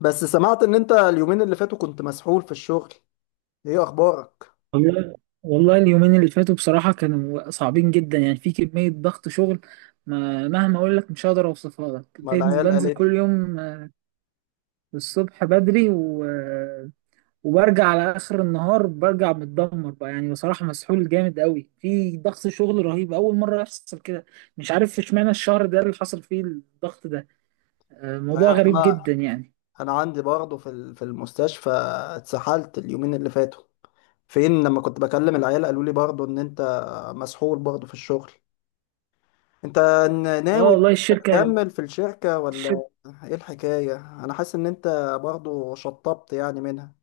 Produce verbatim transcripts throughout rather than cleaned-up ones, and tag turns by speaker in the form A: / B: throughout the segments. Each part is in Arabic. A: بس سمعت ان انت اليومين اللي فاتوا كنت مسحول في الشغل. ايه اخبارك؟
B: والله والله اليومين اللي فاتوا بصراحة كانوا صعبين جدا، يعني في كمية ضغط شغل. ما مهما أقول لك مش هقدر أوصفها لك.
A: ما
B: بنزل
A: العيال
B: بنزل
A: قالت لي.
B: كل يوم، آه، الصبح بدري و... آه، وبرجع على آخر النهار، برجع متدمر بقى. يعني بصراحة مسحول جامد قوي، في ضغط شغل رهيب، أول مرة يحصل كده. مش عارف اشمعنى الشهر ده اللي حصل فيه الضغط ده. آه،
A: مش
B: موضوع
A: عارف
B: غريب
A: انا.
B: جدا يعني.
A: انا عندي برضه في ال- في المستشفى، اتسحلت اليومين اللي فاتوا. فين لما كنت بكلم العيال قالوا لي برضه ان انت مسحول برضه في الشغل. انت ن-
B: اه
A: ناوي
B: والله الشركة.
A: تكمل في الشركة ولا
B: الشركة.
A: ايه الحكاية؟ انا حاسس ان انت برضه شطبت يعني منها.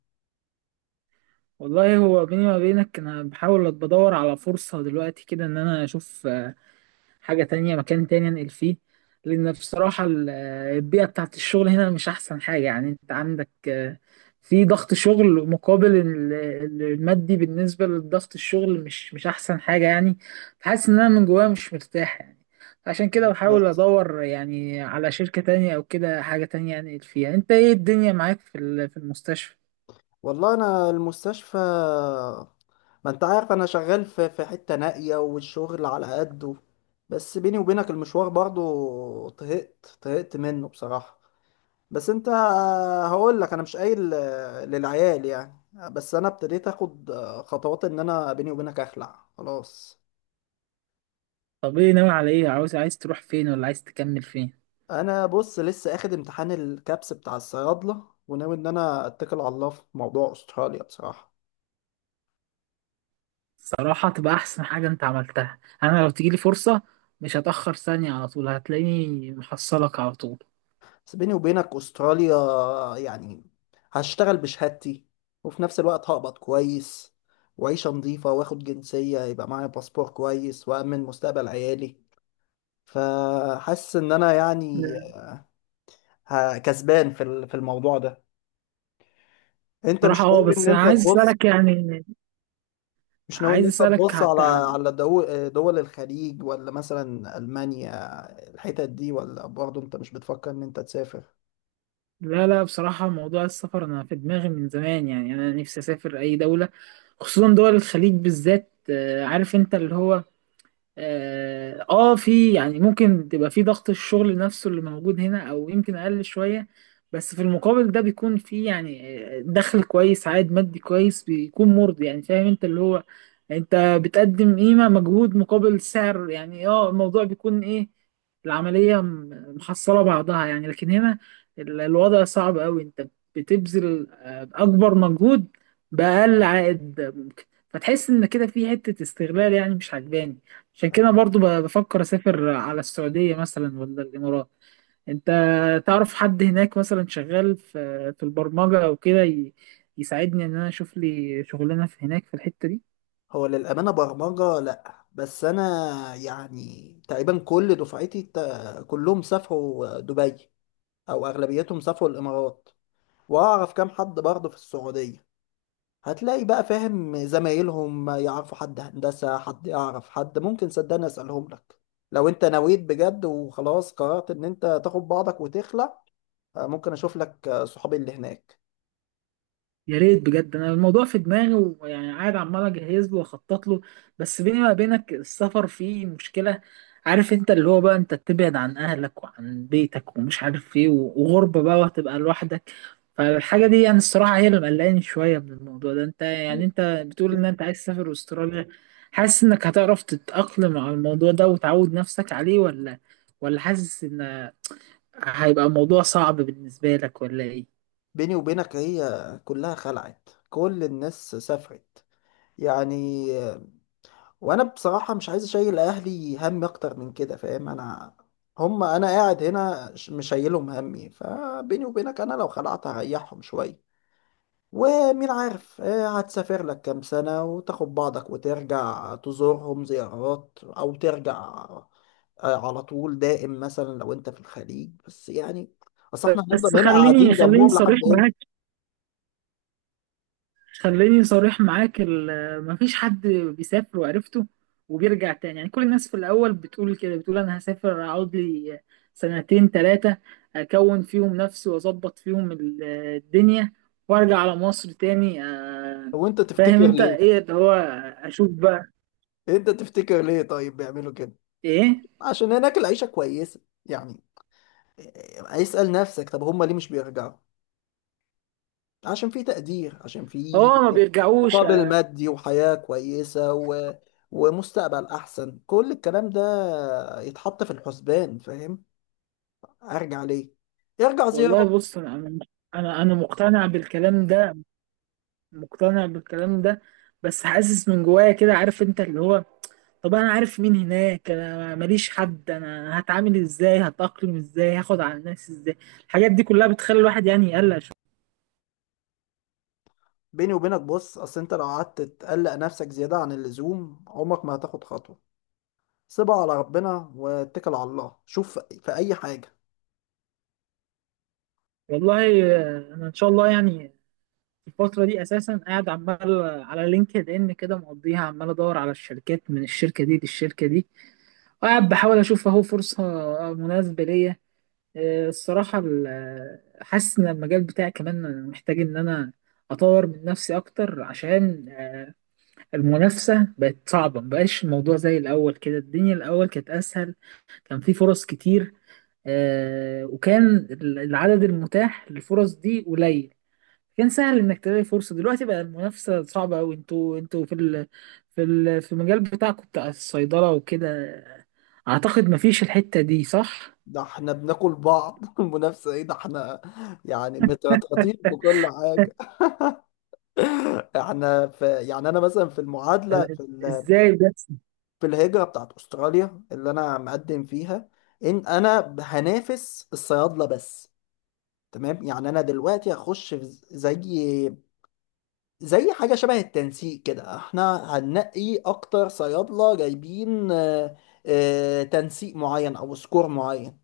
B: والله هو بيني وما بينك، أنا بحاول بدور على فرصة دلوقتي كده إن أنا أشوف حاجة تانية مكان تاني انقل فيه. لأن بصراحة ال- البيئة بتاعت الشغل هنا مش أحسن حاجة، يعني أنت عندك آه، في ضغط شغل مقابل ال- ال- المادي. بالنسبة لضغط الشغل مش مش أحسن حاجة يعني. فحاسس إن أنا من جوايا مش مرتاح يعني. عشان كده
A: أنا
B: بحاول
A: حاسس.
B: أدور يعني على شركة تانية أو كده حاجة تانية أنقل فيها. يعني أنت إيه الدنيا معاك في ال- في المستشفى؟
A: والله انا المستشفى، ما انت عارف انا شغال في في حتة نائية والشغل على قده. بس بيني وبينك المشوار برضو طهقت طهقت منه بصراحة. بس انت هقول لك انا مش قايل للعيال يعني. بس انا ابتديت اخد خطوات ان انا بيني وبينك اخلع خلاص.
B: طب إيه ناوي على إيه؟ عاوز عايز تروح فين ولا عايز تكمل فين؟
A: انا بص لسه اخد امتحان الكابس بتاع الصيادلة وناوي ان انا اتكل على الله في موضوع استراليا بصراحة.
B: صراحة تبقى أحسن حاجة أنت عملتها. أنا لو تجيلي فرصة مش هتأخر ثانية، على طول هتلاقيني محصلك على طول.
A: بس بيني وبينك استراليا يعني هشتغل بشهادتي، وفي نفس الوقت هقبض كويس وعيشة نظيفة واخد جنسية يبقى معايا باسبور كويس وأمن مستقبل عيالي. فحاسس إن أنا يعني ه- كسبان في ال- في الموضوع ده. أنت
B: بصراحة
A: مش
B: اه
A: ناوي إن
B: بس أنا
A: أنت
B: عايز
A: تبص،
B: أسألك يعني.
A: مش ناوي إن
B: عايز
A: أنت
B: أسألك
A: تبص على
B: حتى.
A: على دو- دول الخليج ولا مثلا ألمانيا، الحتت دي؟ ولا برضه أنت مش بتفكر إن أنت تسافر؟
B: لا لا، بصراحة موضوع السفر أنا في دماغي من زمان، يعني أنا نفسي أسافر أي دولة، خصوصا دول الخليج بالذات. آه، عارف أنت اللي هو. اه آه، في يعني ممكن تبقى في ضغط الشغل نفسه اللي موجود هنا او يمكن اقل شوية، بس في المقابل ده بيكون في يعني آه، دخل كويس، عائد مادي كويس بيكون مرضي يعني. فاهم انت اللي هو، انت بتقدم قيمة مجهود مقابل سعر. يعني اه الموضوع بيكون ايه، العملية م- محصلة بعضها يعني. لكن هنا ال- الوضع صعب قوي، انت بتبذل آه، اكبر مجهود بأقل عائد ممكن، فتحس ان كده في حتة استغلال يعني مش عجباني. عشان كده برضو ب- بفكر اسافر على السعودية مثلا ولا الامارات. انت تعرف حد هناك مثلا شغال في في البرمجة او كده ي- يساعدني ان انا اشوف لي شغلانة في هناك في الحتة دي.
A: هو للأمانة برمجة لأ، بس أنا يعني تقريبا كل دفعتي تا- كلهم سافروا دبي، أو أغلبيتهم سافروا الإمارات، وأعرف كام حد برضه في السعودية. هتلاقي بقى فاهم زمايلهم يعرفوا حد هندسة، حد يعرف حد، ممكن صدقني أسألهم لك. لو أنت نويت بجد وخلاص قررت إن أنت تاخد بعضك وتخلع، ممكن أشوف لك صحابي اللي هناك.
B: يا ريت بجد، انا الموضوع في دماغي ويعني قاعد عمال اجهز له واخطط له. بس بيني ما بينك السفر فيه مشكلة، عارف انت اللي هو بقى انت تبعد عن اهلك وعن بيتك ومش عارف ايه و- وغربة بقى وهتبقى لوحدك. فالحاجة دي يعني الصراحة هي اللي مقلقاني شوية من الموضوع ده. انت يعني انت بتقول ان انت عايز تسافر استراليا، حاسس انك هتعرف تتأقلم على الموضوع ده وتعود نفسك عليه ولا ولا حاسس ان هيبقى الموضوع صعب بالنسبة لك ولا ايه؟
A: بيني وبينك هي كلها خلعت، كل الناس سافرت يعني. وانا بصراحة مش عايز اشيل اهلي هم اكتر من كده، فاهم انا؟ هم انا قاعد هنا ش- مش شايلهم همي، فبيني وبينك انا لو خلعت هريحهم شوية. ومين عارف، آه، هتسافر لك كام سنة وتاخد بعضك وترجع تزورهم زيارات، او ترجع آه، على طول دائم مثلا لو انت في الخليج بس يعني. اصل احنا
B: بس
A: هنفضل هنا قاعدين
B: خليني خليني
A: جنبهم
B: صريح
A: لحد امتى؟
B: معاك، خليني صريح معاك. ال- مفيش حد بيسافر وعرفته وبيرجع تاني. يعني كل الناس في الأول بتقول كده، بتقول أنا هسافر أقعد لي سنتين تلاتة أكون فيهم نفسي وأظبط فيهم ال- الدنيا وأرجع على مصر تاني. آه،
A: وانت
B: فاهم
A: تفتكر
B: أنت
A: ليه؟
B: إيه اللي هو، أشوف بقى.
A: انت تفتكر ليه طيب بيعملوا كده؟
B: إيه؟
A: عشان هناك العيشة كويسة يعني. اسأل نفسك، طب هم ليه مش بيرجعوا؟ عشان في تقدير، عشان في
B: آه، ما بيرجعوش.
A: مقابل مادي وحياة كويسة و... ومستقبل أحسن، كل الكلام ده يتحط في الحسبان، فاهم؟ أرجع ليه؟ ارجع
B: والله
A: زيرو.
B: بص أنا أنا أنا مقتنع بالكلام ده، مقتنع بالكلام ده. بس حاسس من جوايا كده، عارف انت اللي هو. طب انا عارف مين هناك؟ انا ماليش حد. انا هتعامل ازاي؟ هتأقلم ازاي؟ هاخد على الناس ازاي؟ الحاجات دي كلها بتخلي الواحد يعني يقلق شوية.
A: بيني وبينك بص، أصل أنت لو قعدت تقلق نفسك زيادة عن اللزوم عمرك ما هتاخد خطوة. سيبها على ربنا واتكل على الله، شوف في أي حاجة.
B: والله آه، انا ان شاء الله يعني الفترة دي اساسا قاعد عمال على لينكد ان كده، مقضيها عمال ادور على الشركات، من الشركة دي للشركة دي، وقاعد بحاول اشوف اهو فرصة مناسبة ليا. آه، الصراحة ال- آه، حاسس إن المجال بتاعي كمان أنا محتاج إن أنا أطور من نفسي أكتر، عشان المنافسة بقت صعبة. مبقاش الموضوع زي الأول كده، الدنيا الأول كانت أسهل، كان في فرص كتير. آه، وكان ال- العدد المتاح للفرص دي قليل، كان سهل إنك تلاقي فرصة. دلوقتي بقى المنافسة صعبة أوي. أنتوا أنتوا في ال في ال في المجال بتاعكم بتاع الصيدلة وكده، أعتقد مفيش الحتة دي صح؟
A: ده احنا بناكل بعض المنافسة ايه، ده احنا يعني مترطرطين في كل حاجة. احنا في يعني انا مثلا في المعادله
B: آه،
A: في ال-
B: إزاي بس؟
A: في الهجره بتاعت استراليا اللي انا مقدم فيها، ان انا هنافس الصيادله بس، تمام؟ يعني انا دلوقتي هخش في زي زي حاجه شبه التنسيق كده، احنا هننقي اكتر صيادله جايبين آه، آه، تنسيق معين او سكور معين.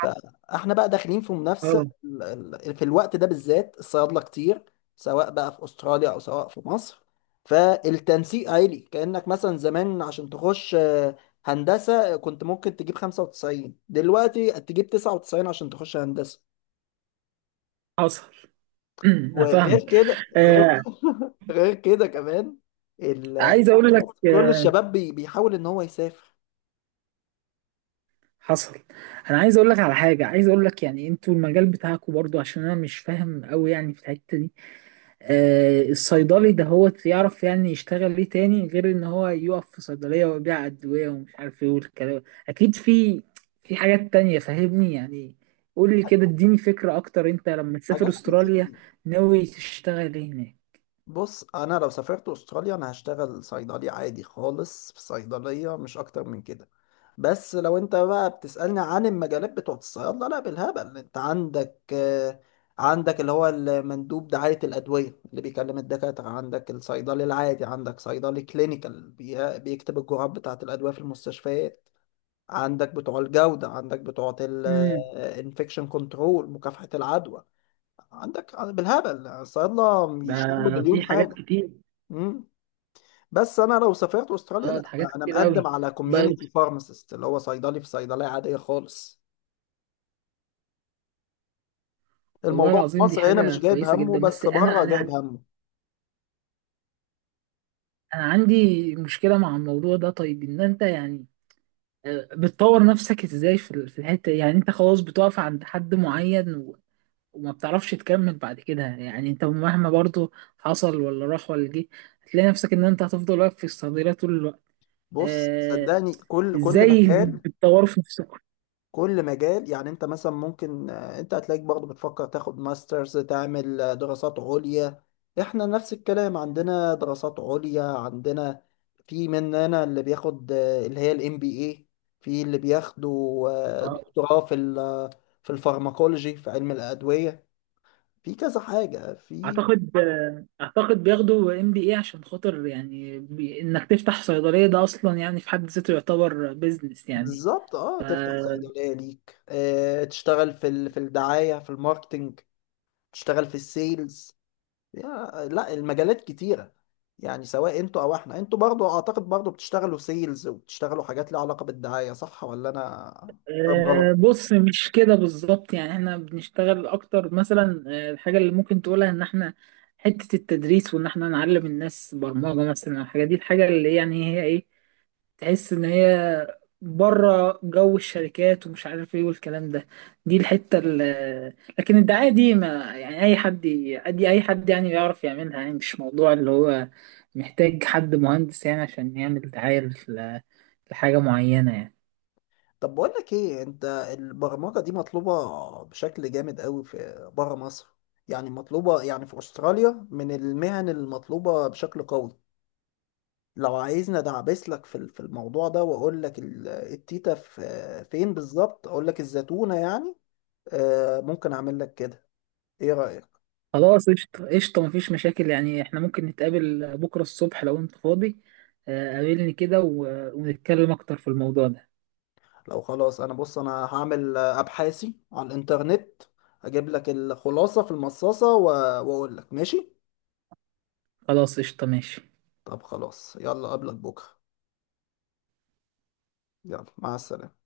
A: فاحنا بقى داخلين في منافسه ال- ال- في الوقت ده بالذات الصيادله كتير، سواء بقى في استراليا او سواء في مصر. فالتنسيق عالي، كانك مثلا زمان عشان تخش آه، هندسه آه، كنت ممكن تجيب خمسة وتسعين، دلوقتي تجيب تسعة وتسعين عشان تخش هندسه.
B: حصل. انا
A: وغير
B: فاهمك.
A: كده غير,
B: آه
A: غير كده كمان ال...
B: عايز اقول لك،
A: كل
B: آه
A: الشباب بي- بيحاول ان هو يسافر.
B: حصل. انا عايز اقول لك على حاجه، عايز اقول لك يعني انتوا المجال بتاعكم برضو، عشان انا مش فاهم قوي يعني في الحته دي. آه الصيدلي ده هو يعرف يعني يشتغل ليه تاني غير ان هو يقف في صيدليه ويبيع ادويه ومش عارف ايه والكلام؟ اكيد في في حاجات تانية فاهمني يعني. قول لي كده اديني فكره اكتر، انت لما تسافر
A: حاجات
B: استراليا
A: كتير.
B: ناوي تشتغل ايه هناك؟
A: بص انا لو سافرت استراليا انا هشتغل صيدلي عادي خالص في صيدليه، مش اكتر من كده. بس لو انت بقى بتسالني عن المجالات بتوعه الصيادله، لا بالهبل. انت عندك آه، عندك اللي هو المندوب دعايه الادويه اللي بيكلم الدكاتره، عندك الصيدلي العادي، عندك صيدلي كلينيكال بي- بيكتب الجرعات بتاعه الادويه في المستشفيات، عندك بتوع الجوده، عندك بتوع
B: امم.
A: الانفكشن كنترول مكافحه العدوى، عندك بالهبل الصيادله
B: ده
A: بيشتغلوا
B: في
A: مليون
B: حاجات
A: حاجه.
B: كتير.
A: مم. بس انا لو سافرت استراليا
B: اه، ده
A: لا
B: حاجات
A: لا، انا
B: كتير
A: مقدم
B: قوي
A: على
B: بقى.
A: كوميونتي فارماسيست، اللي هو صيدلي في صيدليه عاديه خالص.
B: والله
A: الموضوع في
B: العظيم دي
A: مصر هنا
B: حاجة
A: مش جايب
B: كويسة
A: همه،
B: جدا. بس
A: بس
B: انا
A: بره
B: انا
A: جايب
B: يعني،
A: همه.
B: انا عندي مشكلة مع الموضوع ده. طيب ان انت يعني آه، بتطور نفسك ازاي في ال- في الحتة دي؟ يعني انت خلاص بتقف عند حد معين و- وما بتعرفش تكمل بعد كده؟ يعني انت مهما برضو حصل ولا راح ولا جه، هتلاقي نفسك ان انت هتفضل واقف في الصدارة طول الوقت.
A: بص
B: آه.
A: صدقني كل كل
B: ازاي
A: مكان،
B: بتطور في نفسك؟
A: كل مجال، يعني انت مثلا ممكن آه، انت هتلاقيك برضه بتفكر تاخد ماسترز، تعمل آه، دراسات عليا. احنا نفس الكلام، عندنا دراسات عليا، عندنا في مننا اللي بياخد آه، اللي هي الام بي اي، في اللي بياخدوا آه،
B: آه.
A: دكتوراه في ال- آه، في الفارماكولوجي، في علم الأدوية، في كذا حاجة في.
B: اعتقد اعتقد بياخدوا ام بي اي عشان خاطر يعني بي... انك تفتح صيدليه ده اصلا يعني في حد ذاته يعتبر بيزنس يعني.
A: بالظبط، اه تفتح صيدلية ليك، آه، تشتغل في ال- في الدعاية، في الماركتينج، تشتغل في السيلز. يا- لا المجالات كتيرة، يعني سواء انتوا او احنا. انتوا برضو اعتقد برضو بتشتغلوا سيلز وبتشتغلوا حاجات ليها علاقة بالدعاية، صح ولا انا فاهم
B: أه
A: غلط؟
B: بص، مش كده بالظبط. يعني احنا بنشتغل اكتر مثلا، آه، الحاجه اللي ممكن تقولها ان احنا حته التدريس وان احنا نعلم الناس برمجه مثلا. الحاجه دي الحاجه اللي يعني هي ايه، تحس ان هي بره جو الشركات ومش عارف ايه والكلام ده. دي الحته ال- لكن الدعايه دي ما يعني، اي حد ي- دي اي حد يعني يعرف يعملها. يعني مش موضوع اللي هو محتاج حد مهندس يعني عشان يعمل دعايه ل- لحاجه معينه يعني.
A: طب بقول لك ايه، انت البرمجة دي مطلوبة بشكل جامد قوي في بره مصر، يعني مطلوبة يعني في استراليا من المهن المطلوبة بشكل قوي. لو عايزني ادعبس لك في في الموضوع ده واقول لك ال- التيتا في فين بالظبط، اقول لك الزتونة يعني. آه، ممكن اعمل لك كده، ايه رأيك؟
B: خلاص قشطه قشطه مفيش مشاكل. يعني احنا ممكن نتقابل بكره الصبح لو انت فاضي. آه، قابلني كده و- ونتكلم اكتر في الموضوع ده.
A: لو خلاص انا بص انا هعمل ابحاثي على الانترنت، اجيب لك الخلاصة في المصاصة و- واقول لك ماشي.
B: خلاص قشطه ماشي.
A: طب خلاص يلا قبلك بكرة. يلا مع السلامة.